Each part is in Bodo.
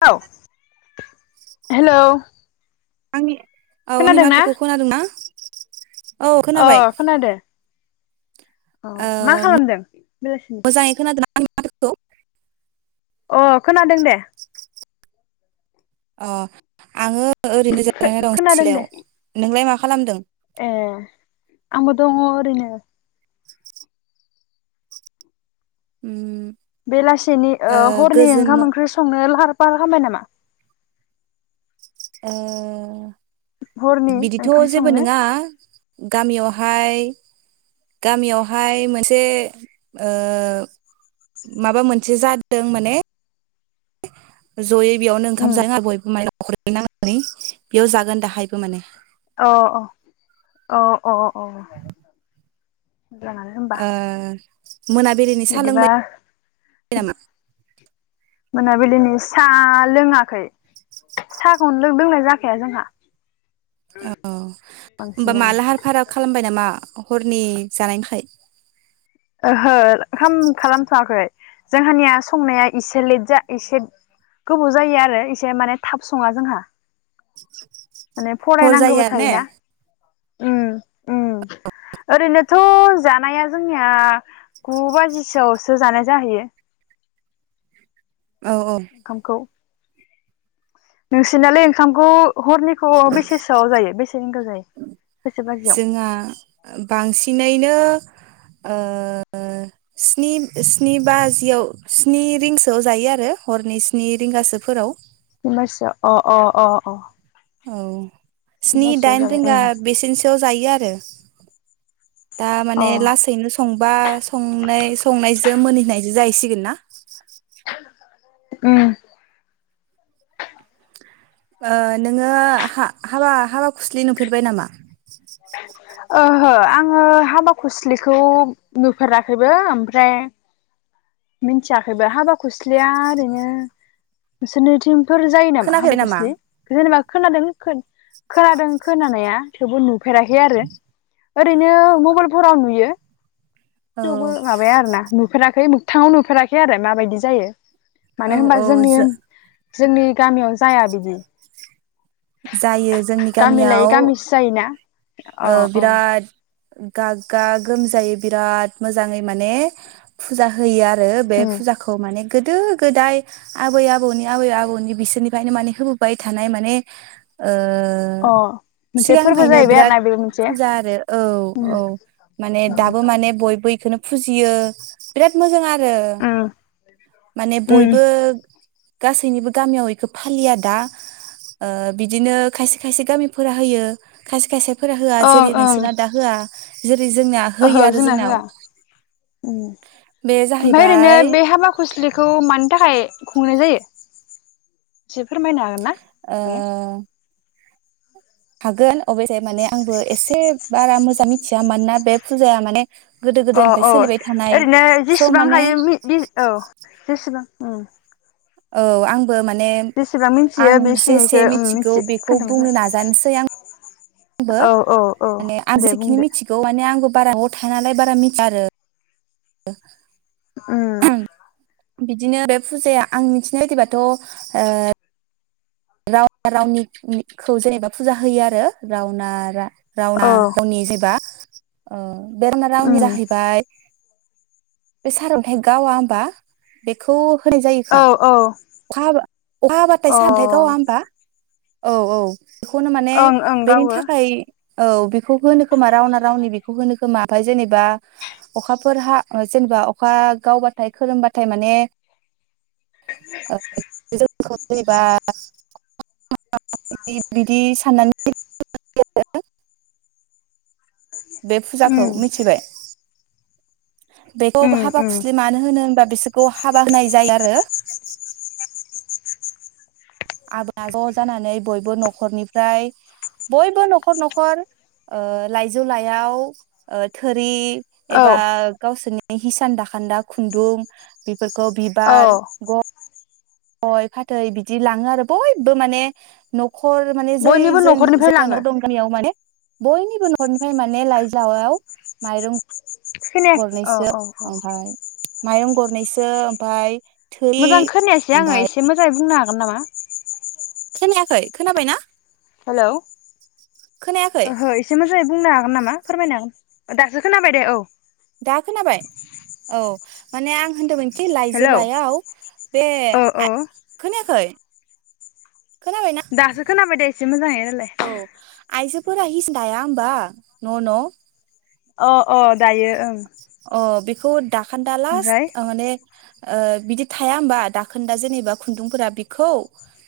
[unintelligible] हेलौ आंनि औ आंंनि खोनादों ना माथोखौ खोनादों ना अ खोनादो अ ओ मा खालामदों बेलासिनि [unintelligible] अ खोनादों दे अ आङो ओरैनो जिरायना दं खोनादों दे सिलायाव नोंलाय मा खालामदों ए आंबो दङ ओरैनो उम बेलासिनि ओ हरनि गोजोन ओंखाम मो ओंख्रि संनो लाहार बारा खामबाय नामा ओ हरनि बिदिथ' ओंखाम जेबो संनो नोङा गामियाव हाय गामियावहाय मोनसे ओ माबा मोनसे जादों माने जयै बेयावनो उम ओंखाम [unintelligible] बयबो माने नखर नांनानै बेयाव जागोन दाहायबो माने अ अ अ अ अ जाङानो होमबा ओ मोनाबिलिनि साहा बिदिबा लोंबाय नामा मोनाबिलिनि सा लोङाखै साहाखौनो लोंनाय जाखाया जोंहा अ होमबा मा बांसिनानो लाहार फाहारा खालामबाय नामा हरनि जानायनि थाखाय [unintelligible] खालामथ'वाखै जोंहानिया संनाया एसे लेट जा एसे गोबाव जायो आरो एसे माने थाब सङा जोंहा माने हर फरायनांगौबो जायो आरो ने थायोना ओम उम ओरैनो थ' जानाया जोंनिया गु बाजिसोआवसो जानाय जाहैयो औ औ ओंखामखौ नोंसिनालाय ओंखामखौ हरनिखौ बेसेसोआव जायो बेसे रिंगायाव जायो बेसे बाजियाव जोंहा ओ स्नि -स्नि बाजियाव स्नि रिंसोयाव जायो आरो हरनि स्नि रिंगासोफोराव [unintelligible] अ अ अ अ औ थिन स्नि बाजिसोआव दाइन जाबाय रिंगा उम बेसेनसोआव जायो आरो [unintelligible] दा माने अ लासैनो सं बा संनाय संनायजों मोनहैनायजों जाहैसिगोन ना [inaudible] ओम ओ नोङो हा- हाबा हाबा खुस्लि नुफेरबाय नामा ओहो आङो हाबा खुस्लिखौ नुफेराखैबो ओमफ्राय मिथियाखैबो हाबा खुस्लिया ओरैनो नोंसोरनिथिं [unintelligible] जायो नामा हाबाखुस्लि जेनेबा खोनादों [unintelligible] खोनादों खोनानाया थेवबो नुफेराखै आरो ओरैनो मबाइलफोराव नुयो औ थेवबो माबाया आरो ना नुफेराखै मोगथाङाव नुफेराखै आरो माबायदि जायो औ मानो होनबा औ जोंनि जो जोंनि गामियाव जाया बिदि जायो जोंनि गामि लायै गामियाव गामिसो जायोना अ ओ अ बिराद गागा गोमजायो बिराद मोजाङै माने फुजा होयो ओ बे उम फुजाखौ माने गोदो गोदाय आबै आबौनि आबै आबौनि बिसोरनिफ्रायनो माने होबोबाय थानाय माने ओ ओ अ मोनसे फोरबो सिगांनिफ्रायनो जाहैबाय बिराद आरोना बेबो मोनसे फुजा आरो औ उम औ माने दाबो उम माने बयबो इखोनो फुजियो बिराद मोजां आ हो माने उम बयबो गासैनिबो गामियाव एखौ फालिया दा ओ बिदिनो खायसे खायसे गामिफोरा होयो खायसे खायसे फोरा होआ ओं जेरै ओं नोंसोरना दा होआ जेरै जोंना ओहो होयो आरो जोंना जोंनाव होआ उम बे ओमफाय ओरैनो जाहैबाय बे हाबा खुस्लिखौ मानि थाखाय खुंनाय जायो एसे फोरमायनो हागोन ना आगैया? ओ हागोन अबयसे माने आंबो एसे बारा मोजां मिथिया मानोना बे फुजाया माने गोदो अ गोदायनिफ्राय अ सोलिबाय थानाय ओरैनो स' जिसिबां माने हायो मि बि औ जिसिबां ओम औ आं बो माने मिथियो आं जेसे बेखिनिखौ उम मिथिगौ मिथि बेखौ खोन्थाबानो बुंनो जाबाय नाजानसै आं बो औ औ औ माने आं दे जेखिनि बुंदो मिथिगौ माने ना आंबो बारा [inaudible] थांआ नालाय बारा मिथिया आरो ओ उम बिदिनो बे फुजाया आं मिथिनाय बायदिबाथ' ओ राव रावनि निखौ जेनेबा फुजा होयो आरो रावना रा रावना औ गावनि जेबा ओ बे [inaudible] रावनि उम जाहैबाय बे सारअन्थाइ गावा होमबा बेखौ होनाय जायो खोमा औ औ अखा हाबा अहाबाथाय अ सानथाय गावा होमबा औ औ बेखौनो माने ओं ओं बेनि गावो थाखाय औ बि खौ होनो खोमा रावना रावनि बेखौ होनो खोमा ओमफाय जेनेबा अखाफोरहा जेनेबा अखा गावबाथाय खोरोमबाथाय माने औ [inaudible] जेनेबा बिदि बिदि साननानै बे उम फुजाखौ मिथिबाय? बेखौबो उम हाबा उम खुस्लि मानो होनो होनबा बिसोर बेखौ हाबा होनाय जायो आरो। आबा ज जानानै बयबो नखरनिफ्राय बयबो नखर नखर लाइजौ लाइयाव थोरि औ एबा गावसोनि हिसान दाखान्दा खुन्दुं बि फोरखौ औ बिबार गन गय फाथै बिदि लाङो आरो बयबो माने न खर माने जै बयनिबो जोन न'खरनिफ्राय जायगा लाङो न दं गामियाव माने बयनिबो नखनिफ्राय माने लाइ जावायाव माइरं खोना औ गरनैसो औ औ ओमफाय माइरं गरनैसो ओमफाय थोरि मोजां खोनायासै आङो ओमफाय एसे मोज बुंनो हागोन नामा? खोनायाखै खोनाबायना? हेलौ खोनायाखै ओहो एसे मोजाङै बुंनो हागोन नामा फोरमायनो हागोन दासो खोनाबाय दे औ। दा खोनाबाय औ माने आं होनदोंमोन हेलौ लाइजोलायाव बे औ औ खोनायाखै खोनाबायना दासो खोनाबाय दे। इसे मोजाङै रायलाय औ आइजो फोरा हिस दाया होनबा न न? अ अ दायो ओं [unintelligible] दाखान्दा लास्ट ओमफ्राय माने ओ बिदि थाया होमबा दाखोन दा जेनेबा खुन्दुंफोरा बेखौ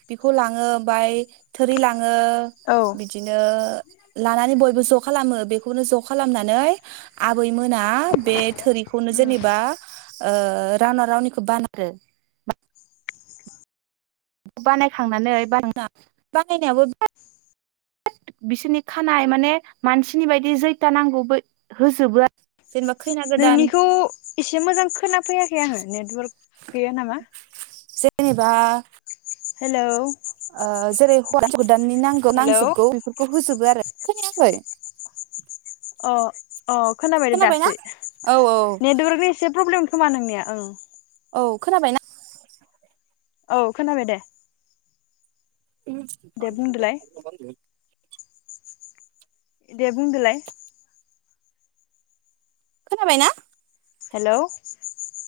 बिखौ लाङो ओमफ्राय थोरि ला आङो औ बिदिनो लानानै बयबो ज खालामो बेखौनो ज खालामनानै आ आबै मोना बे थोरिखौनो जेनेबा ओ रावना रावनिखौ [unintelligible] बानायखांनानै बानाय बानायनायाबो बिराद बिसोरनि खानाय माने मानसिनि बायदि जैथा नांगौबो होजोबो आरो जेनेबा खैना गोदान नोंनिखौ एसे मोजां खोना फैयाखै आङो नेटवारक गैया नामा जेनेबा हेलौ ओ जेरै गोदाननि नांगो नांजोबगौ बेफोरखौ होजोबो आरो खोनायाखै अ अ खोनाबाय दे खोनाबायना दासो औ औ नेटवारकनि एसे प्रब्लेम खोमा नोंनिया ओं औ खोनाबाय ना औ खोनाबाय दे दे बुंदोलाय [inaudible] दे बुंदोलाय खोनाबाय‌ ना हेलौ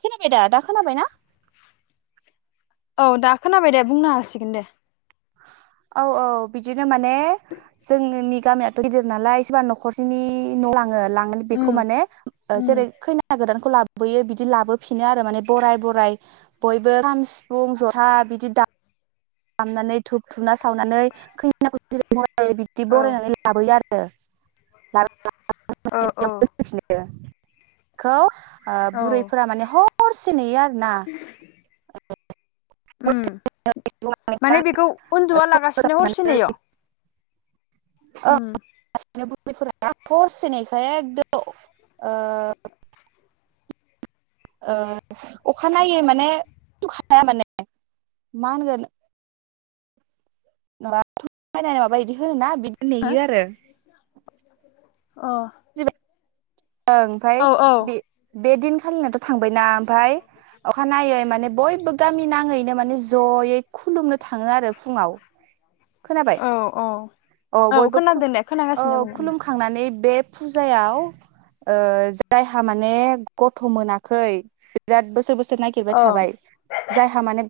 खोनबाय दा दा खोनाबायना औ दा खोनाबाय दे बुंनो हासिगोन दे औ औ बिदिनो माने जोंनि गामियाथ' गिदिर नालाय सोरबा नखरसेनि न' लाङो लाङो उम बेखौ माने ओ उम जेरै खैना गोदान खौ लाबोयो बिदि लाबोफिनो आरो माने बराय बराय बयबो खाम सिफुं जथा बिदि दा खामनानै धुुब धुना सावनानै खैनाखौ [unintelligible] ओ बिदि औ बरायनानै लाबोयो आरो ला औ औ [unintelligible] खौ ओ औ बुरैफोरा माने हर से नेयो आरो ना उम माने बेखौ उन्दुआ लागासिनो हरसे नेयो उम बिनो बुरैफोरा हरसे नेखायो एकदम ओ ओ अखानायै माने उन्दुखाया माने मा होनगोन माबा बायनानै माबा बिदि होनो ना बिदि हो नेयो आरो अ ओं ओमफ्राय औ बे बे दिनखालिनाथ' थांबायना ओमफ्राय अखानायै माने बयबो गामि नाङैनो माने जयै खुलुमनो थाङो आरो फुङाव खोनाबाय औ औ अ औ बयबो खोनादों दे औ खोनागासिनो बुं उम खुलुमखांनानै बे फुजायाव जायहा माने गथ मोनाखै बिराद बोसोर बोसोर नागिरबाय ओं थाबाय। जायहा माने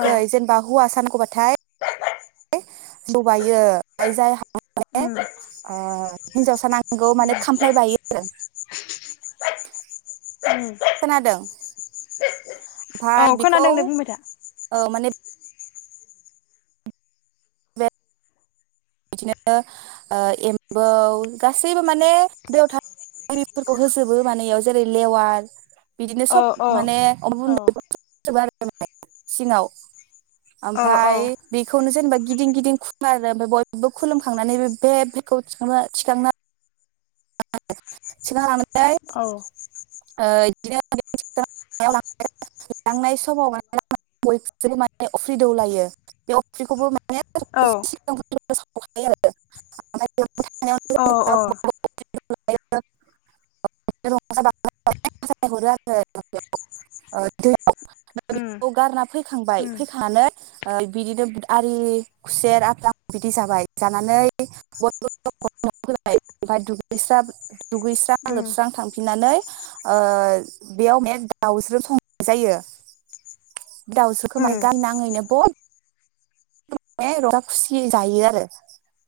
औ जेनेबा हौवासा नांगौबाथाय जिदौ बायो आरो जायहा माने उम ओ हिनजावसा नांगौ नोंगौ माने खामफ्लाय बायो आरो। उम खोनादों औ ओमफाय बेखौ खोनादों दे‌ बुंबाय था। ओ माने बिदिनो ओ एम्बौ गासैबो माने दैयाव थाग्राफोरखौ होजोबो माने इयाव जेरै लेवार बिदिनो औ सब औ माने औ सिङाव औ ओमफाय बेखौनो जेनेबा गिदिं गिदिं खुला [unintelligible] खुलुमखांनानै बेखौनो थिखांना [inaudible] औ बिदिनो लांनाय समाव माने बयबो माने अफ्रि दौलायो बे अफ्रिखौबो माने औ औ औ [unintelligible] उम गारना फैखांबाय उम फैखांनानै बिदिनो आरि खुसेर आफेल बिदि जाबाय जानानै बयैबाय ओमफ्राय द दुगैस्रां उम लोबस्रां थांफिननानै ओ बेयाव माने दाउज्रो संनाय जायो दाउज्रोखौ माने उम गामि नााङैनो बयबो माने रंजा खुसियै जायो आरो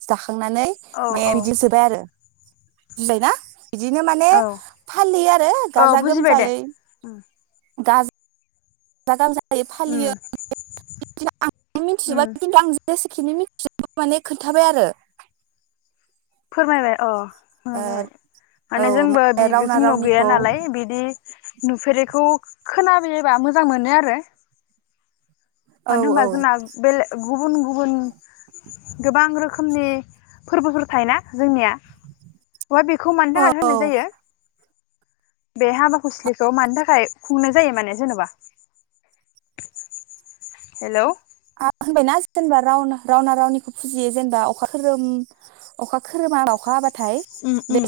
जाखां माने औ मे औ बिदि सोबाय आरो होनबाय ना बिदिनो माने औ फालि आरो औ गाजा बुजिबाय दे गोमजायै। उम दा दाम यै उम फालियो। आं मिथिजोबा उम खिथु आं जेसेखिनि मिथियो माने खोन्थाबाय आरो। फोरमायबाय अ। मारै ओ औ माने जोंबो बि रावना जोंनाव गैया रावनिखौ नालाय बिदि नुफेरैखौ खोनाबोयोबा मोजां मोनो आरो। औ मानो होनबा औ जोंना बेले गुबुन गुबुन गोबां रोखोम रोखोमनि फोरबोफोर थायो ना जोंनिया अ बेखौ मानि थाखाय औ होनाय जायो बे हाबाखुस्लिखौ मानि थाखाय खुंनाय जायो माने जेन'बा हेलौ आ होनबायना जेनेबा रावन- रावना रावनिखौ फुजियो जेनेबा अखा खोरोम अखा खोरोमा अखा हाबा नाथाय उम उम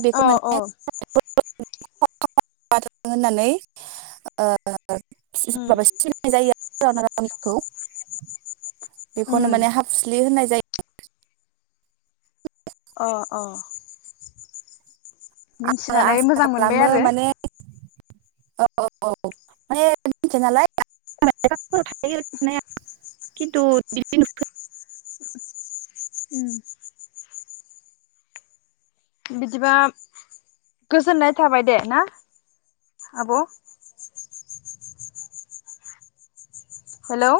[unintelligible] बेखौ औ माने औ [unintelligible] [unintelligible] होननानै ओ [unintelligible] उम माबा सिमनाय जायो [unintelligible] [unintelligible] खौ उम बेखौनो माने हाफुसलि होननाय जायो [unintelligible] अ अ आङो मिनथिनानै आसा मोजां मोनबाय खालामो आरो माने औ औ माने [unintelligible] नालाय [unintelligible] खिन्थु बिदि नुफेरा उम बिदिबा गोजोननाय थाबाय दे ना आब' हेलौ